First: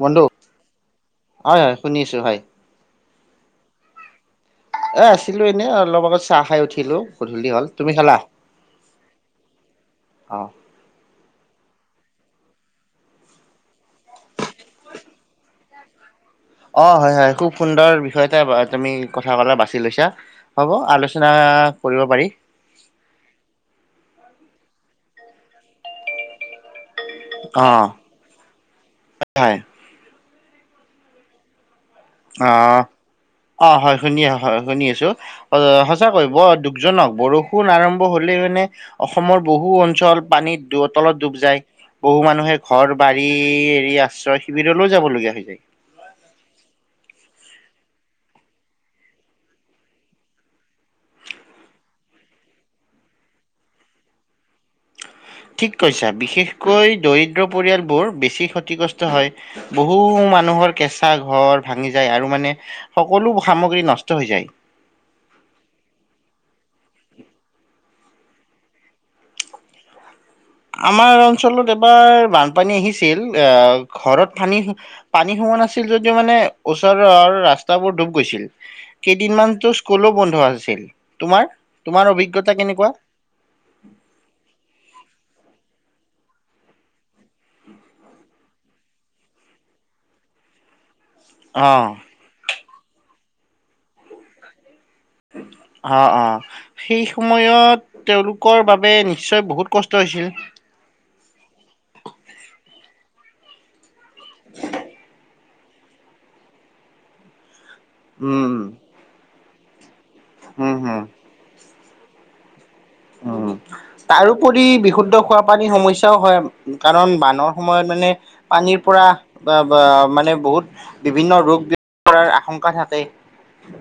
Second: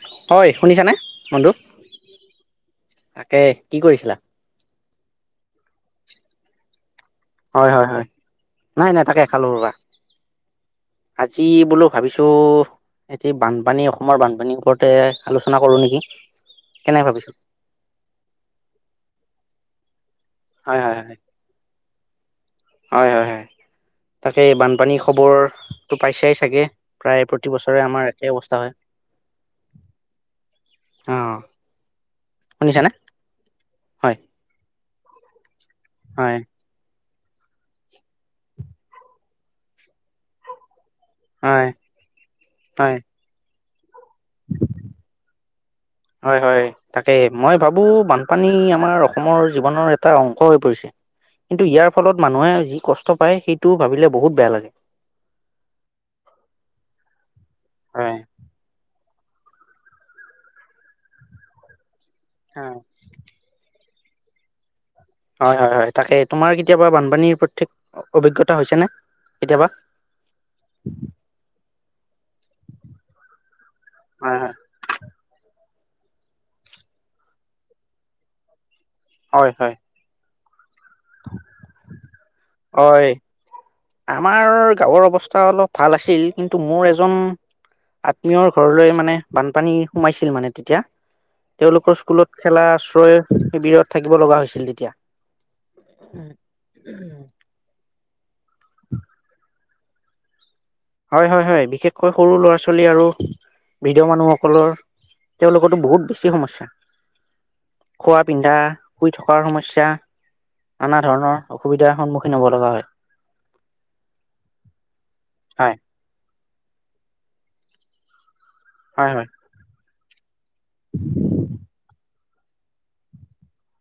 বন্ধু হয় শুনিছানে বন্ধু? হয় হয় শুনি আছো হয় তাকে কি কৰিছিলা এ আছিলো এনে অলপ আগত চাহ খাই উঠিলো গধূলি হ'ল হয় হয় তুমি হয় খালা নাই নাই তাকে খালো ৰবা অ আজি বোলো ভাবিছোঁ এটি বানপানী অসমৰ বানপানীৰ ওপৰতে আলোচনা কৰোঁ নেকি অ কেনে হয় ভাবিছো হয় খুব সুন্দৰ বিষয়তে তুমি কথা কা বাছি লৈছা হ'ব হয় হয় হয় আলোচনা কৰিব পাৰি হয় হয় হয় তাকে বানপানী খবৰটো পাই চাই চাগে প্ৰায় অ প্ৰতিবছৰে আমাৰ একেই অৱস্থা হয় হয় আহ অ অ হয় শুনি আছো হয় শুনি আছো সঁচা হয় কৰিব দুগজনক বৰষুণ আৰম্ভ হলে মানে অসমৰ বহু অঞ্চল পানীত দূৰত তলত ডুব যায় হয় বহু মানুহে ঘৰ হয় বাৰী য়া আশ্ৰয় শিবিৰলৈও যাব লগগীয়া হৈ যায় হয় হয় তাকে মই ভাবোঁ বানপানী আমাৰ অসমৰ জীৱনৰ এটা অংশ হৈ পৰিছে কিন্তু ইয়াৰ ফলত মানুহে যি কষ্ট পায় সেইটো ভাবিলে বহুত বেয়া লাগে ঠিক কৈছা বিশেষকৈ দৰিদ্ৰ পৰিয়ালবোৰ বেছি ক্ষতিগ্ৰস্ত হয় বহু মানুহৰ কেঁচা ঘৰ ভাঙি যায় আৰু মানে হয় সকলো সামগ্ৰী নষ্ট হৈ যায় হয় হয় হয় তাকে তোমাৰ কেতিয়াবা বানপানীৰ প্ৰত্যেক অভিজ্ঞতা হৈছেনে কেতিয়াবা আমাৰ অঞ্চলত এবাৰ বানপানী আহিছিল অ ঘৰত হয় হয় পানী পানী সোমোৱা নাছিল হৈছিল যদিও মানে ওচৰৰ ৰাস্তাবোৰ ডুব গৈছিল হয় কেইদিনমানতো হয় স্কুলো বন্ধ আছে ছিল তোমাৰ তোমাৰ অভিজ্ঞতা কেনেকুৱা হয় আমাৰ গাঁৱৰ অৱস্থা অলপ ভাল আছিল কিন্তু মোৰ এজন আত্মীয়ৰ ঘৰলৈ মানে বানপানী সোমাইছিল মানে তেতিয়া অ', তেওঁলোকৰ স্কুলত খেলা আশ্ৰয় শিৱিৰত থাকিব লগা হৈছিল তেতিয়া অ অ সেই সময়ত তেওঁলোকৰ বাবে নিশ্চয় বহুত কষ্ট হৈছিল হয় হয় হয়। বিশেষকৈ সৰু ল'ৰা ছোৱালী আৰু, বৃদ্ধ মানুহসকলৰ, তেওঁলোকৰটো বহুত বেছি সমস্যা। খোৱা উম, পিন্ধা, শুই থকাৰ সমস্যা, উম, তেয়া, হম। আনা ধৰণৰ অসুবিধা। সন্মুখীন হ'ব লগা হয়। উম, তাৰোপৰি বিশুদ্ধ খোৱা পানীৰ হয় সমস্যাও হয়। কাৰণ বানৰ সময়ত মানে, পানীৰ পৰা হয় হয় বা-বা মানে বহুত, বিভিন্ন ৰোগ কৰাৰ আশংক্ষা থাকে।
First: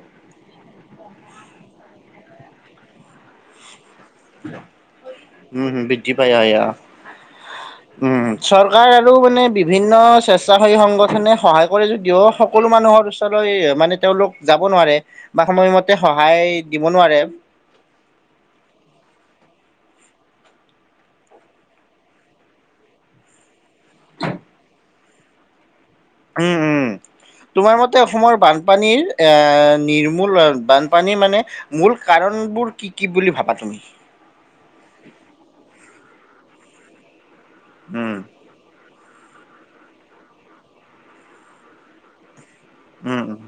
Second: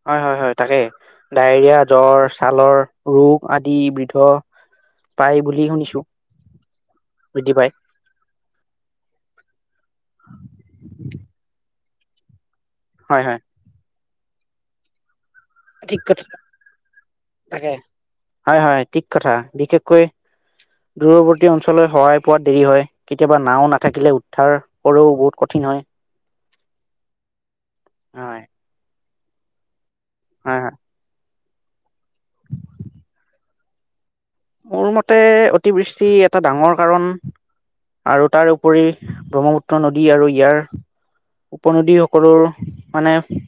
হয় হয় খালৰ ৰোগ আদি বৃদ্ধ পায় বুলি উম, শুনিছো বৃদ্ধি পায় হয় অ' বৃদ্ধি পায় উম চৰকাৰ আৰু মানে বিভিন্ন স্বেচ্ছাসেৱী সংগঠনে সহায় কৰে যদিও সক সকলো মানুহৰ হয় হয় ওচৰই মানে, তেওঁলোক যাব নোৱাৰে, বা সময়মতে ঠিক কথা সহায় দিব নোৱাৰে। তাকে হয় হয় ঠিক কথা বিশেষকৈ দূৰৱৰ্তী অঞ্চললৈ সহায় পোৱাত দেৰি হয় কেতিয়াবা নাও না থাকিলে উদ্ধাৰ কৰোঁ বহুত কঠিন হয় উম উম তোমাৰ মতে অসমৰ হয় বানপানীৰ এ নি মোৰ হয় হয় বানপানী মানে মূল কাৰণবোৰ কি কি বুলি ভাবা তুমি মোৰ মতে অতিবৃষ্টি এ এটা ডাঙৰ কাৰণ উম আৰু তাৰেপৰি ব্ৰহ্মপুত্ৰ নদী আৰু ইয়াৰ উপনদী সকলৰ মানে উম উম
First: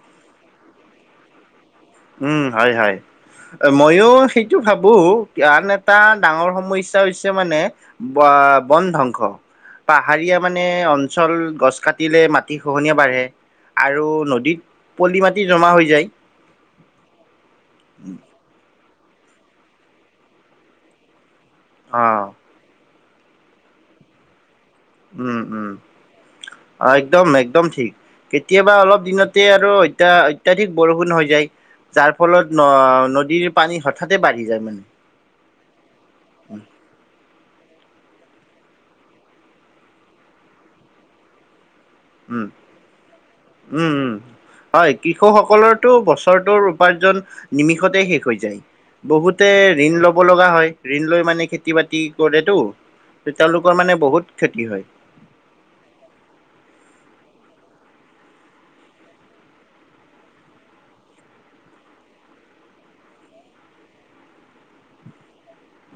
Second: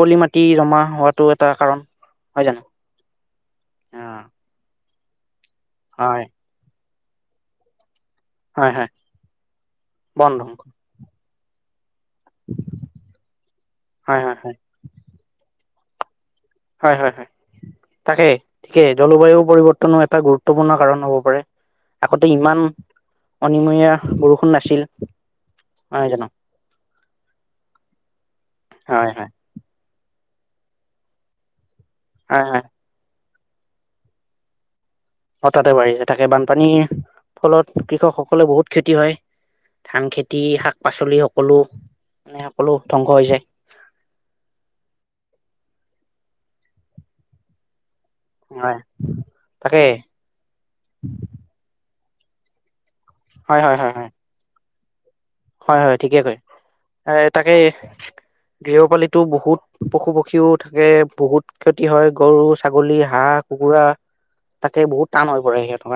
পলি মাটি জমা হোৱাটো এটা কাৰণ উম হয় হয় অ মইয়ো সেইটো ভাবো বহু কাৰণ এটা হয় ডাঙৰ সমস্যা হৈছে মানে বা হয় বন হয় ধ্বংস বন পাহাৰীয়া ধ্বংস মানে অঞ্চল গছ দিলে মাটি খোহনীয়া বাঢ়ে আৰু হয় হয় হয় নদীত পলি মাটি জমা হৈ যাই। হয় হয় হয় তাকেই সিকে জলবায়ু পৰিৱৰ্তনো এটা গুৰুত্বপূৰ্ণ কাৰণ হ'ব পাৰে, অ আগতে ইমান অনমীয়া বৰষ উম উম একদম একদম ঠিক কেতিয়াবা অলপ হয় হয় দিনতে আৰু এতিয়া অত্যাধিক বৰষুণ হৈ যায় যাৰ হয় ফলত হয় ন নদীৰ পানী হঠাতে বাঢ়ি যায় মানে হঠাতে বাঢ়িছে তাকে বানপানীৰ ফলত কৃষকসকলে বহুত ক্ষতি হয় ধান খেতি শাক পাচলি সকলো মানে উম সকলো ধ্বংস হৈ যায় উম উম হয় কৃষকসকলৰ বছৰটোৰ উপাৰ্জন নিমি তে শেষ হৈ যায় হয় বহুতে তাকে ঋণ ল'ব লগা হয় ঋণ লৈ মানে খেতি বাতি [unintelligible] হয় তেওঁলোকৰ হয় হয় মানে হয় বহুত খেতি হয়। হয় হয় ঠিকে কয় এ তাকে গৃহপালি বহুত পশু পক্ষীও থাকে। বহুত ক্ষতি হয় গৰু ছাগলী হাঁহ কুকুৰা থাকে বহুত টান হয়।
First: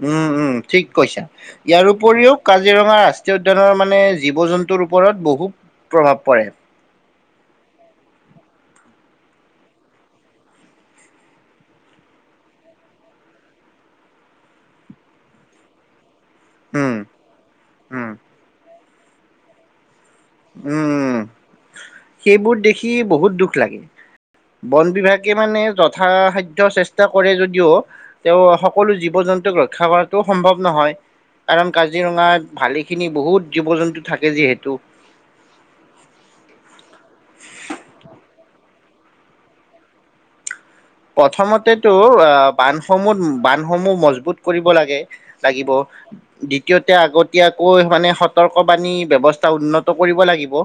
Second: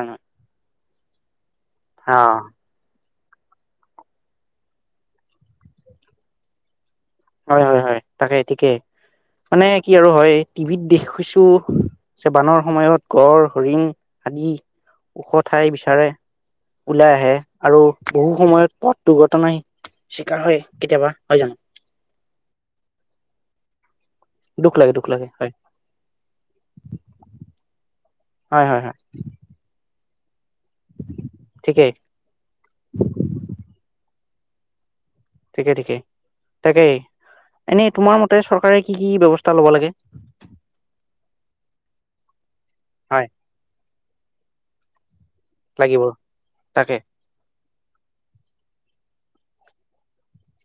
উম উম ঠিক কৈছা ইয়াৰ অ উপৰিও কাজিৰঙা ৰাষ্ট্ৰীয় উদ্যানৰ মানে জীৱ জন্তুৰ ওপৰত বহুত প্ৰভাৱ পৰে। হয় হয় হয় তাকে ঠিকেই মানে কি আৰু হয় টিভিত দেখৈছো। যে বানৰ সময়ত গড় হৰিণ আদি ওখ ঠাই বিচাৰে উম ওলাই আহে আৰু উম বহু সময়ত পথ দুৰ্ঘটনাই চিকাৰ হয় কেতিয়াবা উম হয় জানো? সেইবোৰ দেখি বহুত দুখ লাগে। দুখ লাগে বন দুখ লাগে বিভাগে হয় মানে যথাসাধ্য চেষ্টা কৰে যদিও তেওঁ হয় হয় সকলো হয় জীৱ জন্তুক ৰক্ষা কৰা সম্ভৱ নহয় কাৰণ ঠিকেই কাজিৰঙাত ভালেখিনি বহুত জীৱ জন্তু থাকে যিহেতু ঠিকে -ঠিকে তাকেই এনেই তোমাৰ মতে চৰকাৰে কি -কি ব্যৱস্থা ল'ব লাগে? প্ৰথমতেতো অহ', হয় বান্ধসমূহত -বান্ধসমূহ মজবুত কৰিব লাগে লাগিব। দ্বিতীয়তে তাকে আগতীয়াকৈ মানে সতৰ্কবাণী ব্যৱস্থা উন্নত কৰিব লাগিব।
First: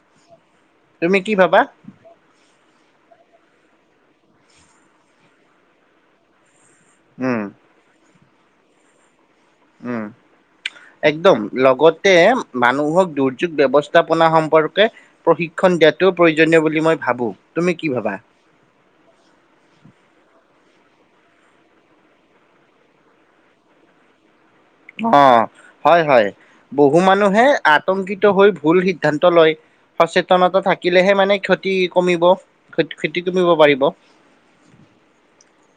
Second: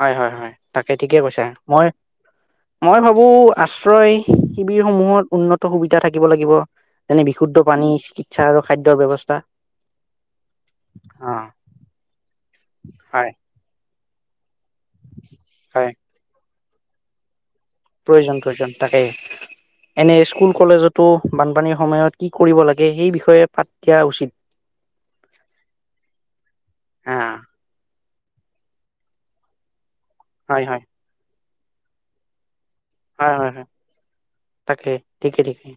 হয় - হয় - হয় তাকে ঠিকে তুমি কি কৈছা ভাবা মই- মই ভাবো আশ্ৰয়। শিবিৰ সমূহত উন্নত সুবিধা থাকিব লাগিব। যেনে উম বিশুদ্ধ পানী। ইচ্ছা আৰু খাদ্যৰ ব্যৱস্থা। উম', অ একদম লগতে মানুহক হয় দুৰ্যোগ ব্যৱস্থা উৎযাপনা সম্পৰ্ক প্ৰশিক্ষণ হয় দিয়াতটো প্ৰয়োজনীয় বুলি। বুলি মই ভাবোঁ। প্ৰয়োজন - প্ৰয়োজন তাকে এনে স্কুল কলেজত তটো বানপানীৰ সময়ত কি কৰিব লাগে সেই বিষয়ে পাঠ দিয়া উচিত। অহ', হয়- হয় বহু হা মানুহে আতংকিত হৈ ভুল সিদ্ধান্ত লয়। সচেতনতা হয় থাকিলেহে মানে ক্ষতি তি কমিব। ক্ষতি কমিব হয়-হয় পাৰিব। তাকে ঠিকে- ঠিকে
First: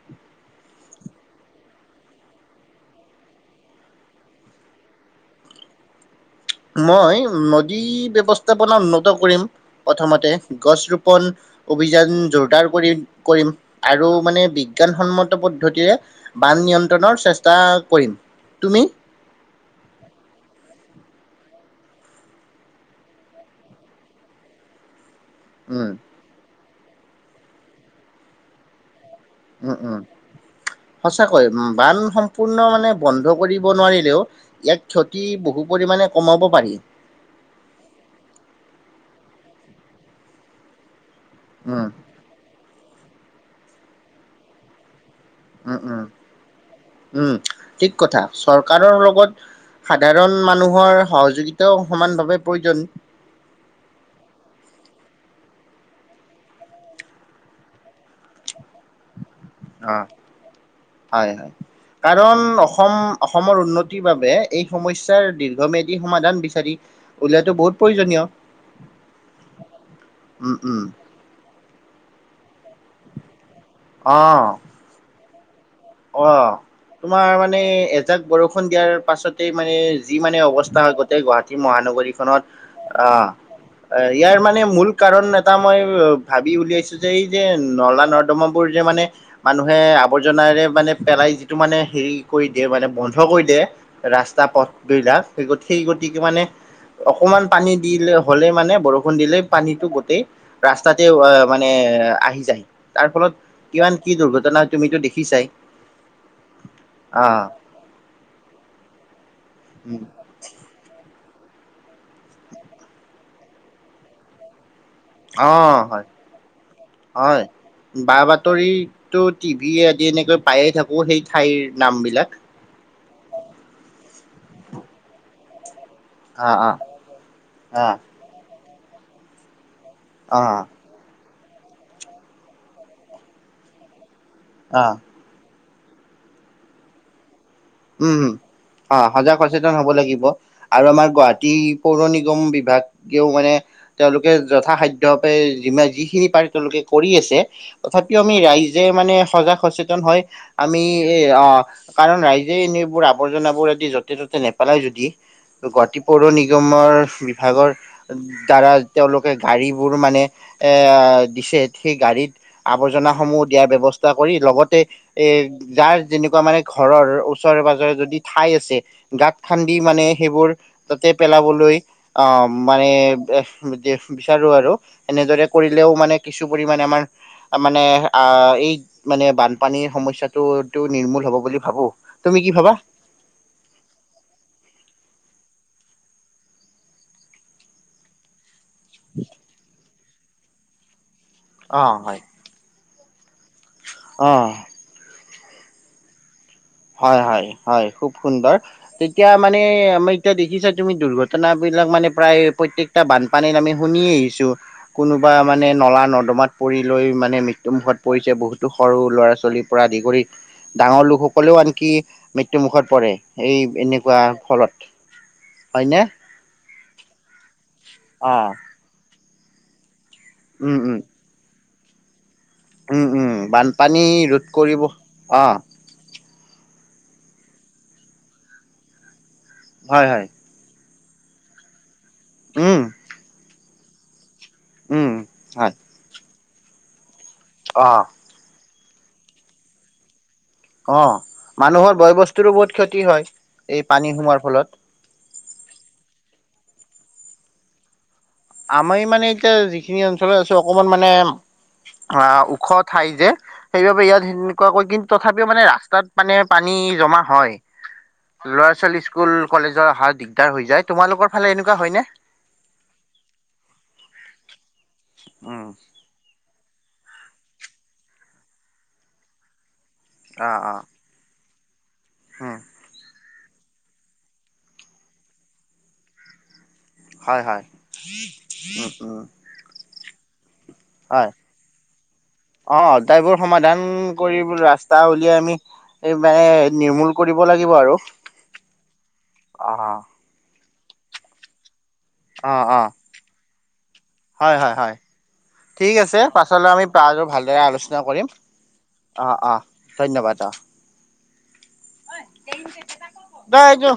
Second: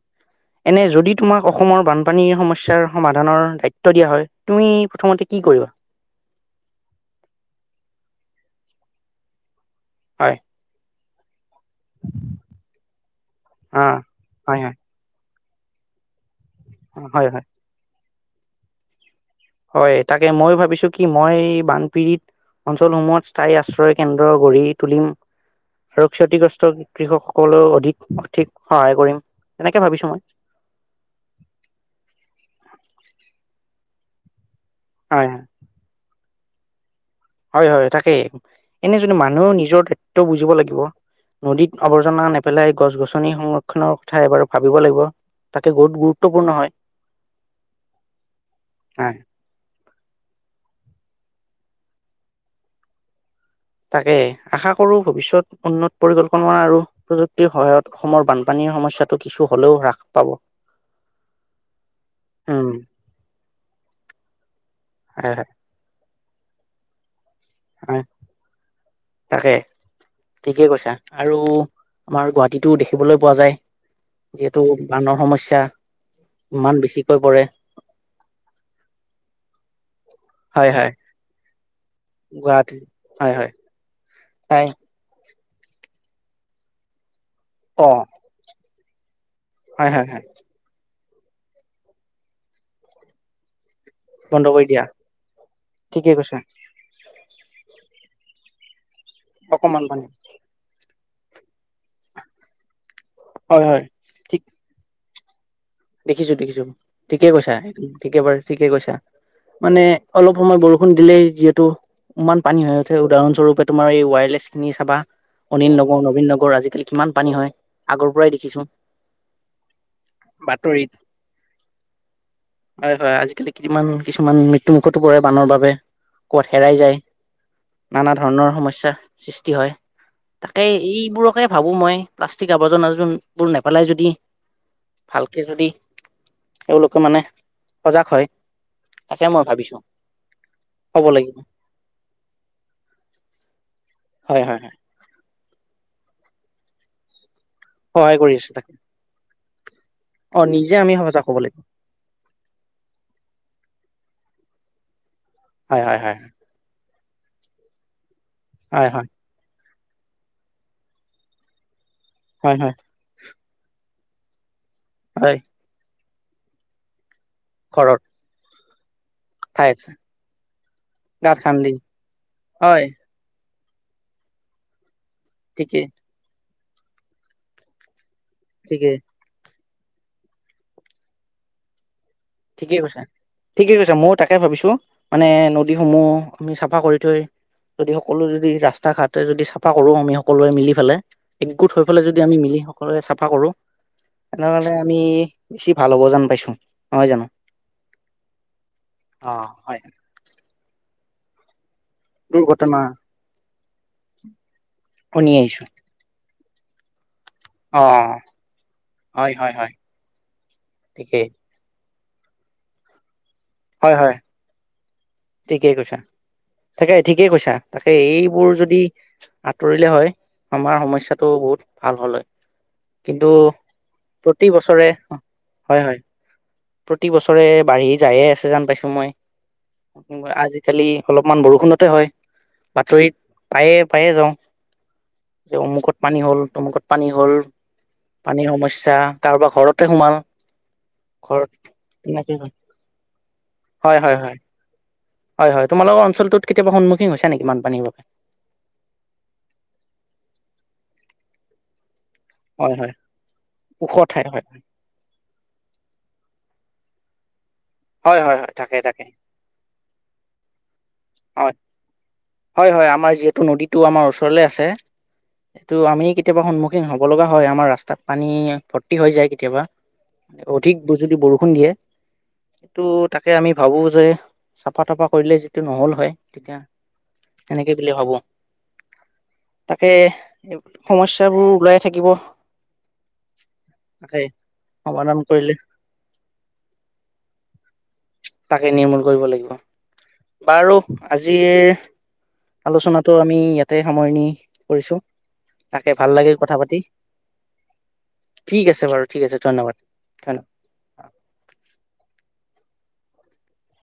এনে যদি তোমাক অসমৰ বানপানীৰ সমস্যাৰ সমাধানৰ দায়িত্ব দিয়া হয়, তুমি প্ৰথমতে কি কৰিবা? মই নদী ব্যৱস্থাপনা উন্নত কৰিম। প্ৰথমতে হয় গছ ৰুপ কল [unintelligible] অভিযান জোৰদাৰ কৰি-কৰিম অ আৰু মানে হয় বিজ্ঞানসন্মত পদ্ধতিৰে। বান হয় নিয়ন্ত্ৰণৰ হয় হয় চেষ্টা কৰিম। তুমি? হয়, তাকে ময়ো ভাবিছো কি? মই বানপীড়িত অঞ্চলসমূহত স্থায়ী আশ্ৰয় কেন্দ্ৰ গঢ়ি তুলিম। উম, আৰু ক্ষতিগ্ৰস্ত কৃষকসকলেও অধিক সঠিক সহায় কৰিম। উম', তেনেকে - উম', ভাবিছো মই সঁচাকৈ বান সম্পূৰ্ণ মানে বন্ধ কৰিব নোৱাৰি হেল্ল', ইয়াত ক্ষতি হয় হয় বহু পৰিমাণে কমাব পাৰি। হয়, হয় তাকেই এনে য মানুহে নিজৰ দায়িত্ব বুজিব লাগিব। নদীত উম, আৱৰ্জনা নেপেলাই গছ, গছনি আঁনি সংৰক্ষণৰ কথা এবাৰ ভাবিব লাগিব। তাকে উম, বহুত উম, গুৰুত্বপূৰ্ণ হয় উম, ঠিক কথা চৰকাৰৰ হয়। লগত সাধাৰণ মানুহৰ সহযোগিতাও সমানভাৱে প্ৰয়োজন। তাকে আশা কৰো ভৱিষ্যত উন্নত পৰিকল্পনা আৰু প্ৰযুক্তিৰ সহায়ত অসমৰ বানপানীৰ সমস্যাটো কিছু হ'লেও অ, হ্ৰাস পাব হয়, হয়। কাৰণ উম অসম-অসমৰ উন্নতিৰ বাবে এই সমস্যাৰ দীৰ্ঘমেধী সমাধান বিচাৰি উলিয়াটো বহুত হ প্ৰয়োজনীয় তাকে উম, ঠিকে উম, কৈছা আৰু। আমাৰ গুৱাহাটীতো দেখিবলৈ পোৱা যায়। অ, যিহেতু বানৰ সমস্যা আটা। অ, তোমাৰ মানে এজাক বৰষুণ দিয়াৰ পাছতে মানে যি মানে অৱস্থা হয়, গোটেই গুৱাহাটী মহানগৰীখনত গুৱাহাটী অ, হয় হয় ইয়াৰ মানে তাই মূল কাৰণ এটা মই ভাবি উলিয়াইছো যে এই যে অ নলা নৰ্দমাপুৰ যে মানে মানুহে হয় হয় হয় আৱৰ্জনাৰে মানে পেলাই যিটো মানে হেৰি কৰি দিয়ে মানে বন্ধ কৰি দিয়ে ৰাস্তা বন্ধ কৰি পথ দিয়া দুলাক সেই সেই ঠিকেই গতিকে কৈছা মানে অকমান পানী দিলে হলে মানে বৰণ দিলে অকমান পানীতো পানী গোটেই ৰাস্তাত অ মানে আহি যায় তাৰ ফলত হয় হয় কিমান কি ঠিক দুৰ্ঘটনা তুমিতটো দে কি চাই দেখিছো দেখিছো ঠিকে কৈছা ঠিকে বাৰ ঠিকে কৈছা মানে অলপ সময় বৰষুণ দিলে যিহেতু ইমান পানী হৈ উঠে উদাহৰণ স্বৰূপে তোমাৰ এই ৱায়াৰলেছ খিনি চাবা অ অনিল নগৰ হয় নবীন নগৰ আজিকালি কিমান পানী হয় আগৰ বা পৰাই দেখিছো বাতৰি টিভি আদি এনেকৈ পায়ে বাতৰিত থাকো সেই ঠাইৰ নাম বিলাক হয় হয় আজিকালি কিমান কিছুমান মৃত্যু মুুখতো পৰে আনৰৰ বাবে কত অ অ হেৰাই যায় নানা ধৰণৰ সমস্যা সৃষ্টি হয়। তাকে এইবোৰকে ভাবোঁ মই, প্লাষ্টিক আৱৰ্জনবোৰ নেপেলাই যদি অ'। ভালকে যদি এওঁলোকে মানে সজাগ হয় উম, অ' তাকে সজাগ মই সচেতন ভাবিছো হ'ব লাগিব আৰু হ'ব আমাৰ লাগিব গুৱাহাটী পৌৰ নিগম বিভাগেও মানে তেওঁলোকে হয় হয় হয় যথাাসাদ্য [unintelligible] যিখিনি পাৰি তেওঁলোকে কৰি আছে। সহায় তথাপিও কৰি আমি আছো তাকে ৰাইজে মানে সজাগ [unintelligible] হয়। অ নিজে আমি এ সজাগ হব অ' লাগিব কাৰণ ৰাইজ এইবোৰ আৱৰ্জননাাবোৰ আদি, য'তে ত'তে নেপালাই যদি হয় হয় গুৱাহাটী হয় পৌৰ নিগমৰ বিভাগৰ দ্বাৰা হয় হয় তেওঁলোকে গাড়ী বোৰ মানে, এ' দিছে। সেই গাড়ীত, হয় হয় আৱৰ্জনাসমূহ দিয়াৰ ব্যৱস্থা [unintelligible] কৰি লগত হয় এ' যাৰ যেনেকুৱা মানে ঘৰৰ ওচৰে পাজৰে ঘৰৰ যদি ঠাই আছে গাত খান্দি ঠাইত মানে সেইবোৰ, তাতে গাঁত খান্দি পেলাবলৈ অ' হয় মানে বিচাৰো আৰু এনেদৰে ঠিকেই কৰিলেও মানে কিছু কিছু পৰিমাণে আমাৰ মানে অঁ! এই ঠিকেই মানে বান পানীৰ সমস্যাটো নিৰ্মূল হ'ব বুলি ভাবোঁ। ঠিকে কৈছা, ঠিকে কৈছে মইয়ো তাকে ভাবিছোঁ মানে, নদী সমূহ আমি চাফা কৰি থৈ যদি সকলো যদি ৰাস্তা তাক আঁতৰাই যদিও চাফা কৰোঁ আমিও সকলোৱে মিলি পেলাই একগোট অ হৈ পেলাই যদি হয় আমি মিলি সকলোৱে চাব চফা কঁৰো। অ তেনেহ'লে আমি বেছি ভাল হ'ব জান পাইছোঁ। হয় হয় হয় খুব সুন্দৰ তেতিয়া অ মানে হয় আমাৰ এতিয়া দেখিছা তুমি দুৰ্ঘটনা [unintelligible] বিলাক মানে প্ৰায় দুৰ্ঘটনা প্ৰত্যেকটা বানপানীত আমি শুনি আহিছোঁ, শুনি কোনোবা আহিছো মানে নলা নৰ্দমাত পৰি লৈ মান অ মৃত্যুমুখত পৰিছে, বহুতো সৰু হয় ল'ৰা হয় ছোৱালীৰ হয় পৰা আদি ডাঙৰ ঠিকেই লোকসকল কি মৃত্যু মুখত পৰে। এই হয় হয় এনেকুৱা ফলত। ঠিকেই কৈছা, হয়নে তাকে ঠিকেই কৈছা, তাকে অ এইবোৰ যদি আঁতৰিলে হয় উম আমাৰ উম সমস্যয়াাতটো বহুত ভাল হ'লে বানপানী ৰোধ কৰিব, বছৰে অঁ। হয় হয় প্ৰতি বছৰে বাঢ়ি যায়ে আছে যেন পাইছোঁ মই। হয় কি হয় আজিকালি অলপমান বৰষুণতে হয়। উম বাতৰিত পায়ে, পায়ে যাওঁ। উম যে হয় অমুকত পানী হ'ল। অমুকত পানী। ঢল অ পানীৰ সমস্যা। পছা, কাৰোবাৰ ঘৰতে সোমাল। অঁ ঘৰত মানুহৰ বয় তেনেকে বস্তুৰোঁ বহুত ক্ষতি হয়, এই হয় পানী হয় হয় হয় সোমোৱাৰ ফলত। হয় হয় তোমালোকৰ অঞ্চলটোত কেতিয়াবা সন্মুখীন হৈছে নেকি বানপানীৰ? আমাৰ মানে এতিয়া যিখিনি অঞ্চলত আছোঁ, অকমান মানে অ' ওখ হয় হয় ঠাই যে, ওখ সেইবাবে ইয়াত ঠাই হয় হয় সেনেকুৱাকৈ কিন্তু তথাপিও মানে ৰাস্তাত মানে পানী জমা হয়। হয় হয় ল'ৰা তাকে ছোৱালী তাকে স্কুল কলেজৰ অহা দিগদাৰ হৈ যায়, তোমালোকৰ ফালে এনেকুৱা হয়নে? টো নদীতো আমাৰ ওচৰলে আছে, উম সেইটো টো আমি কেতিয়াবা সন্মু খিন হ'ব লগিয়া হয়, আমাৰ ৰাস্তাত পানী ভৰ্তি হৈ যায় কেতিয়াবা। অঁ অধিক অঁ যদি বৰষুণ দিয়ে। উম এই তাক তাকে আমি ভাবোঁ যে চাফা তাফা কৰিলে যিটো নহ'ল হয় তেতিয়া হয় হয় সেনেকে উ উম পে হয় অদায়বোৰ সমাধান তাকে কৰি ৰাস্তা সমাধান উলিয়াই কৰিলে আমি এই মানে নিৰ্মূল কৰিব লাগে তাকে নিৰ্মূল কৰিব লাগিব অ পাৰ আজিৰ অ অ আলোচনাাটো আমি ইয়াত হয় হয় হয় তাকে ঠিক ভাল আছে লাগিল কথা পাছলৈ পাতি আমি প ভালদৰে আলোচনা কৰিম ঠিক আছে বাৰু ঠিক অঁ আছে অঁ ধন্যবাদ ধন্যবাদ অঁ দ য [unintelligible]